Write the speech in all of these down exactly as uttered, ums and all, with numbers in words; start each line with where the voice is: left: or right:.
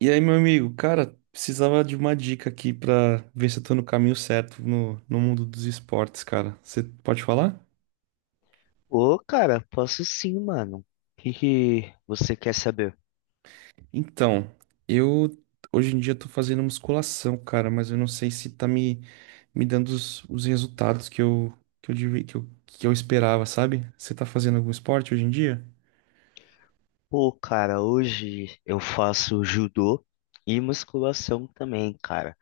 right: E aí, meu amigo, cara, precisava de uma dica aqui pra ver se eu tô no caminho certo no, no mundo dos esportes, cara. Você pode falar?
left: Ô, cara, posso sim, mano. O que que você quer saber?
right: Então, eu hoje em dia tô fazendo musculação, cara, mas eu não sei se tá me, me dando os, os resultados que eu, que eu, devia- que eu, que eu esperava, sabe? Você tá fazendo algum esporte hoje em dia?
left: Pô, cara, hoje eu faço judô e musculação também, cara.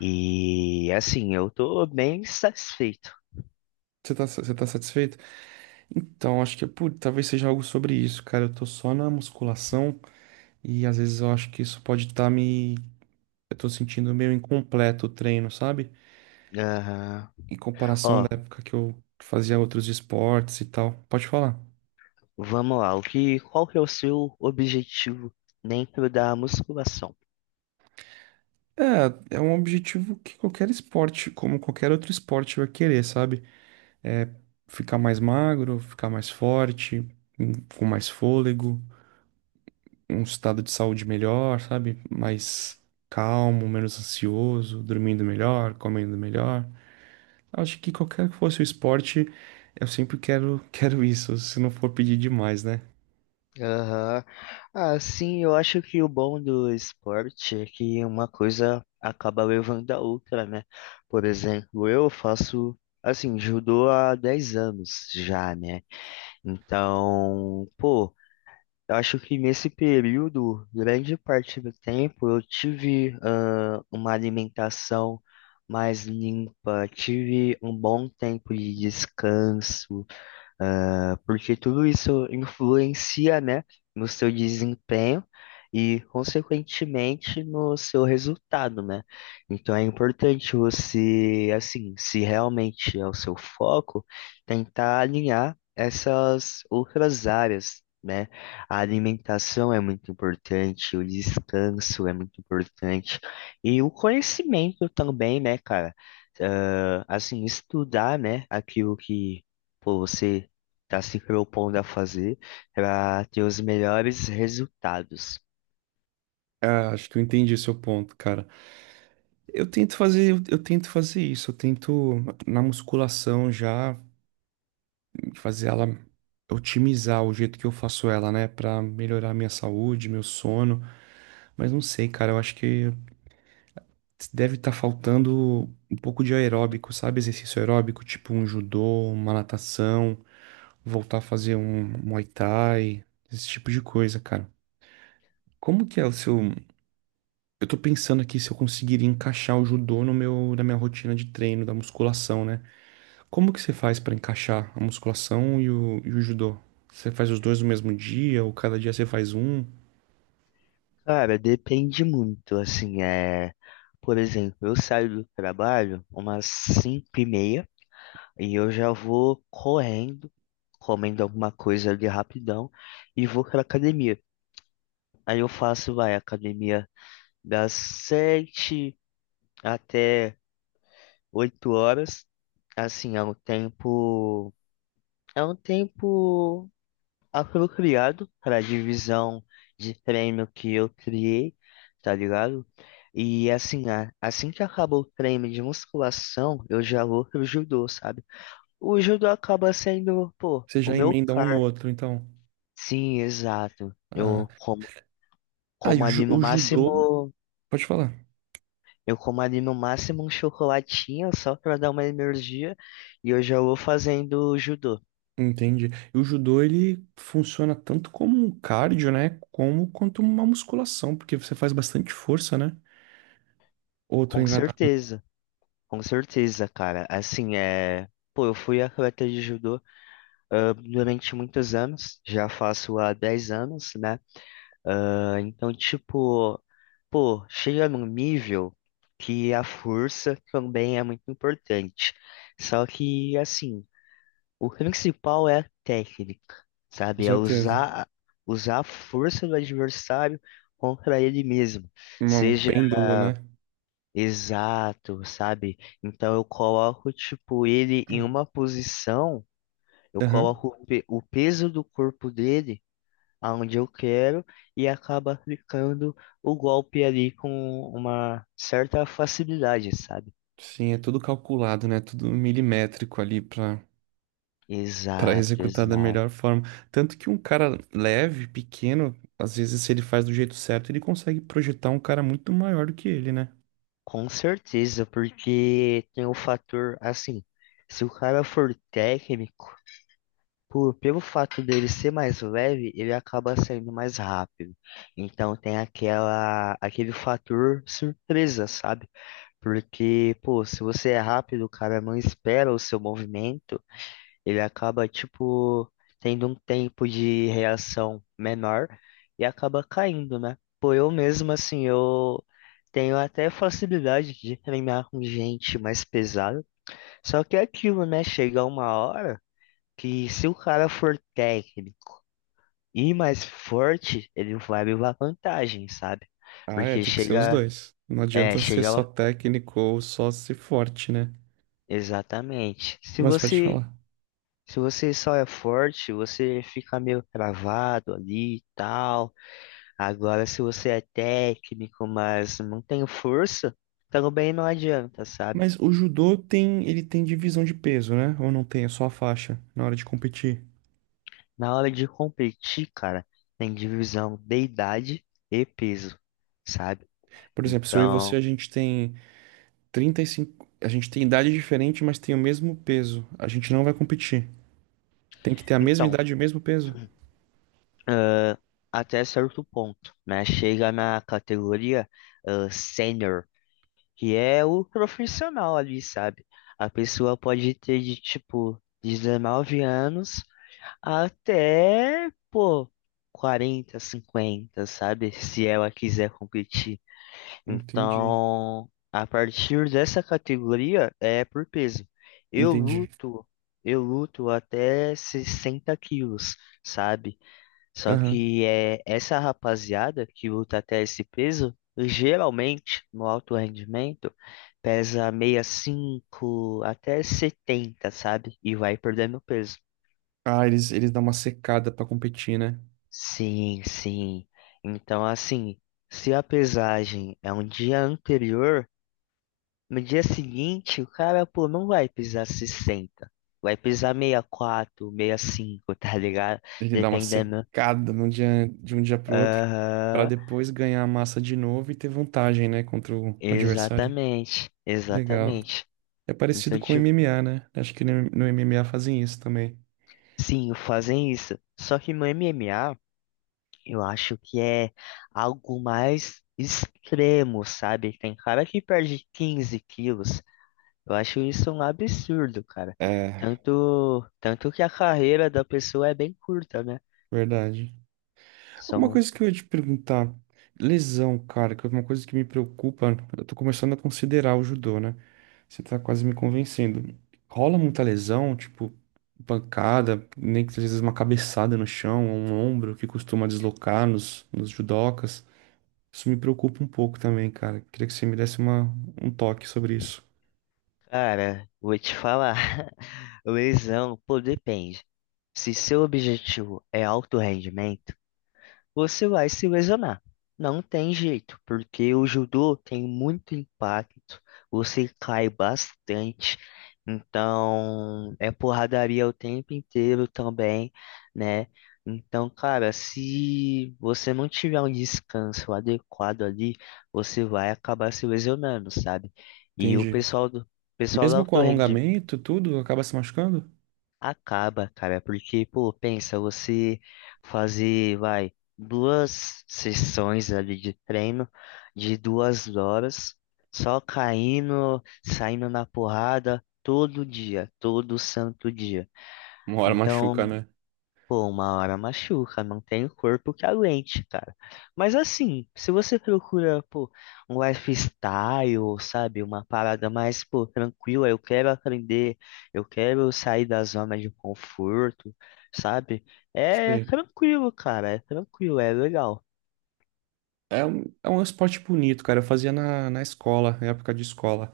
left: E assim, eu tô bem satisfeito.
right: Você tá, você tá satisfeito? Então, acho que, putz, talvez seja algo sobre isso, cara. Eu tô só na musculação e às vezes eu acho que isso pode estar me. Eu tô sentindo meio incompleto o treino, sabe?
left: Aham.
right: Em comparação da
left: Ó,
right: época que eu fazia outros esportes e tal. Pode falar.
left: vamos lá. O que, qual que é o seu objetivo dentro da musculação?
right: É, é um objetivo que qualquer esporte, como qualquer outro esporte, vai querer, sabe? É ficar mais magro, ficar mais forte, hum, com mais fôlego, um estado de saúde melhor, sabe? Mais calmo, menos ansioso, dormindo melhor, comendo melhor. Acho que qualquer que fosse o esporte, eu sempre quero, quero isso, se não for pedir demais, né?
left: Aham. Assim, eu acho que o bom do esporte é que uma coisa acaba levando a outra, né? Por exemplo, eu faço, assim, judô há dez anos já, né? Então, pô, eu acho que nesse período, grande parte do tempo, eu tive, ah, uma alimentação mais limpa, tive um bom tempo de descanso, ah, porque tudo isso influencia, né, no seu desempenho e, consequentemente, no seu resultado, né? Então é importante você, assim, se realmente é o seu foco, tentar alinhar essas outras áreas. Né? A alimentação é muito importante, o descanso é muito importante e o conhecimento também, né, cara? Ah, assim, estudar, né, aquilo que pô, você tá se propondo a fazer para ter os melhores resultados.
right: Ah, acho que eu entendi seu ponto, cara. Eu tento fazer, eu, eu tento fazer isso, eu tento na musculação já fazer ela otimizar o jeito que eu faço ela, né, pra melhorar a minha saúde, meu sono. Mas não sei, cara, eu acho que deve estar faltando um pouco de aeróbico, sabe? Exercício aeróbico, tipo um judô, uma natação, voltar a fazer um Muay Thai, esse tipo de coisa, cara. Como que é o seu. Eu tô pensando aqui se eu conseguiria encaixar o judô no meu, na minha rotina de treino, da musculação, né? Como que você faz pra encaixar a musculação e o, e o judô? Você faz os dois no mesmo dia, ou cada dia você faz um?
left: Cara, depende muito, assim, é... Por exemplo, eu saio do trabalho umas cinco e meia e eu já vou correndo, comendo alguma coisa ali rapidão e vou pra academia. Aí eu faço, vai, academia das sete até oito horas. Assim, é um tempo... É um tempo apropriado para a divisão de treino que eu criei, tá ligado? E assim, a- assim que acaba o treino de musculação, eu já vou pro judô, sabe? O judô acaba sendo, pô,
right: Você
left: o
right: já
left: meu
right: emenda um no
left: car.
right: outro, então.
left: Sim, exato.
right: Ah,
left: Eu como,
right: ah, e
left: como
right: o,
left: ali
right: ju-
left: no
right: o judô.
left: máximo,
right: Pode falar.
left: eu como ali no máximo um chocolatinho só para dar uma energia e eu já vou fazendo judô.
right: Entendi. E o judô, ele funciona tanto como um cardio, né? Como quanto uma musculação, porque você faz bastante força, né? Ou eu tô
left: Com
right: enganado,
left: certeza, com certeza, cara. Assim, é, pô, eu fui atleta de judô ah, durante muitos anos, já faço há dez anos, né? Ah, então, tipo, pô, chega num nível que a força também é muito importante. Só que, assim, o principal é a técnica,
right: com
left: sabe? É
right: certeza.
left: usar, usar a força do adversário contra ele mesmo.
right: Um um
left: Seja
right: pêndulo, né?
left: Exato, sabe? Então, eu coloco, tipo, ele em
right: Hum.
left: uma posição. Eu
right: Aham.
left: coloco o pe- o peso do corpo dele aonde eu quero e acaba aplicando o golpe ali com uma certa facilidade, sabe?
right: Sim, é tudo calculado, né? Tudo milimétrico ali pra, para
left: Exato,
right: executar da
left: exato.
right: melhor forma. Tanto que um cara leve, pequeno, às vezes se ele faz do jeito certo, ele consegue projetar um cara muito maior do que ele, né?
left: Com certeza, porque tem o fator assim, se o cara for técnico, por, pelo fato dele ser mais leve, ele acaba saindo mais rápido. Então tem aquela, aquele fator surpresa, sabe? Porque, pô, se você é rápido, o cara não espera o seu movimento. Ele acaba, tipo, tendo um tempo de reação menor e acaba caindo, né? Pô, eu mesmo, assim, eu tenho até facilidade de treinar com gente mais pesada, só que é aquilo, né? Chega uma hora que se o cara for técnico e mais forte, ele vai levar vantagem, sabe?
right: Ah, é,
left: Porque
right: tem que ser os
left: chega,
right: dois. Não
left: é,
right: adianta ser
left: chega,
right: só
left: lá-
right: técnico ou só ser forte, né?
left: Exatamente. Se
right: Mas pode
left: você,
right: falar.
left: se você só é forte, você fica meio travado ali e tal. Agora, se você é técnico, mas não tem força, também não adianta, sabe?
right: Mas o judô tem, ele tem divisão de peso, né? Ou não tem, é só a faixa na hora de competir.
left: Na hora de competir, cara, tem divisão de idade e peso, sabe?
right: Por exemplo, se eu e você,
left: Então,
right: a gente tem trinta e cinco, a gente tem idade diferente, mas tem o mesmo peso. A gente não vai competir. Tem que ter a mesma
left: então,
right: idade e o mesmo peso.
left: ãh, até certo ponto, né? Chega na categoria, ãh, sênior, que é o profissional ali, sabe? A pessoa pode ter de tipo dezenove anos até, pô, quarenta, cinquenta, sabe? Se ela quiser competir.
right: Entendi.
left: Então, a partir dessa categoria é por peso. Eu
right: Entendi.
left: luto, eu luto até sessenta quilos, sabe? Só
right: Aham.
left: que é essa rapaziada que luta até esse peso, geralmente no alto rendimento, pesa sessenta e cinco até setenta, sabe? E vai perdendo peso.
right: Ah, eles, eles dão uma secada pra competir, né?
left: Sim, sim. Então, assim, se a pesagem é um dia anterior, no dia seguinte o cara, pô, não vai pisar sessenta. Vai pisar sessenta e quatro, cinco tá ligado?
right: Ele dá uma
left: Dependendo.
right: secada num dia, de um dia pro outro, pra
left: Aham,
right: depois ganhar a massa de novo e ter vantagem, né, contra o adversário.
left: exatamente,
right: Legal.
left: exatamente.
right: É parecido
left: Então,
right: com o
left: tipo,
right: M M A, né? Acho que no no M M A fazem isso também.
left: sim, fazem isso. Só que no M M A, eu acho que é algo mais extremo, sabe? Tem cara que perde quinze quilos. Eu acho isso um absurdo, cara.
right: É,
left: Tanto, tanto que a carreira da pessoa é bem curta, né?
right: verdade. Uma
left: São,
right: coisa que eu ia te perguntar, lesão, cara, que é uma coisa que me preocupa, eu tô começando a considerar o judô, né? Você tá quase me convencendo. Rola muita lesão, tipo, pancada, nem que às vezes uma cabeçada no chão, ou um ombro que costuma deslocar nos, nos judocas. Isso me preocupa um pouco também, cara. Queria que você me desse uma, um toque sobre isso.
left: cara, vou te falar, lesão, pô, depende. Se seu objetivo é alto rendimento, você vai se lesionar. Não tem jeito, porque o judô tem muito impacto, você cai bastante, então é porradaria o tempo inteiro também, né? Então, cara, se você não tiver um descanso adequado ali, você vai acabar se lesionando, sabe? E o
right: Entendi.
left: pessoal do pessoal do
right: Mesmo com
left: alto.
right: alongamento, tudo acaba se machucando?
left: Acaba, cara, porque, pô, pensa, você fazer, vai, duas sessões ali de treino de duas horas, só caindo, saindo na porrada todo dia, todo santo dia.
right: Uma hora machuca,
left: Então,
right: né?
left: pô, uma hora machuca, não tem corpo que aguente, cara. Mas assim, se você procura, pô, um lifestyle, sabe, uma parada mais, pô, tranquila, eu quero aprender, eu quero sair da zona de conforto, sabe? É
right: Sei.
left: tranquilo, cara, é tranquilo, é legal.
right: É um, é um esporte bonito, cara. Eu fazia na, na escola, na época de escola.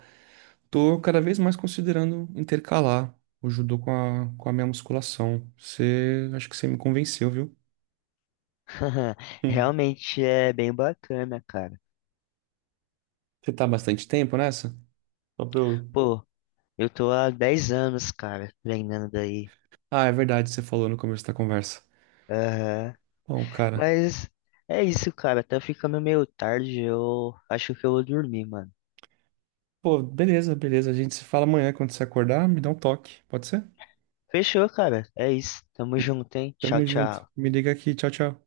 right: Tô cada vez mais considerando intercalar o judô com a, com a minha musculação. Você, acho que você me convenceu, viu? Hum.
left: Realmente é bem bacana, cara.
right: Você tá há bastante tempo nessa? Só pra eu...
left: Pô, eu tô há dez anos, cara, treinando aí.
right: Ah, é verdade, você falou no começo da conversa. Bom, cara.
left: Mas é isso, cara. Tá ficando meio tarde. Eu acho que eu vou dormir, mano.
right: Pô, beleza, beleza. A gente se fala amanhã quando você acordar, me dá um toque. Pode ser?
left: Fechou, cara. É isso. Tamo junto, hein?
right: Tamo
left: Tchau,
right: junto.
left: tchau.
right: Me liga aqui. Tchau, tchau.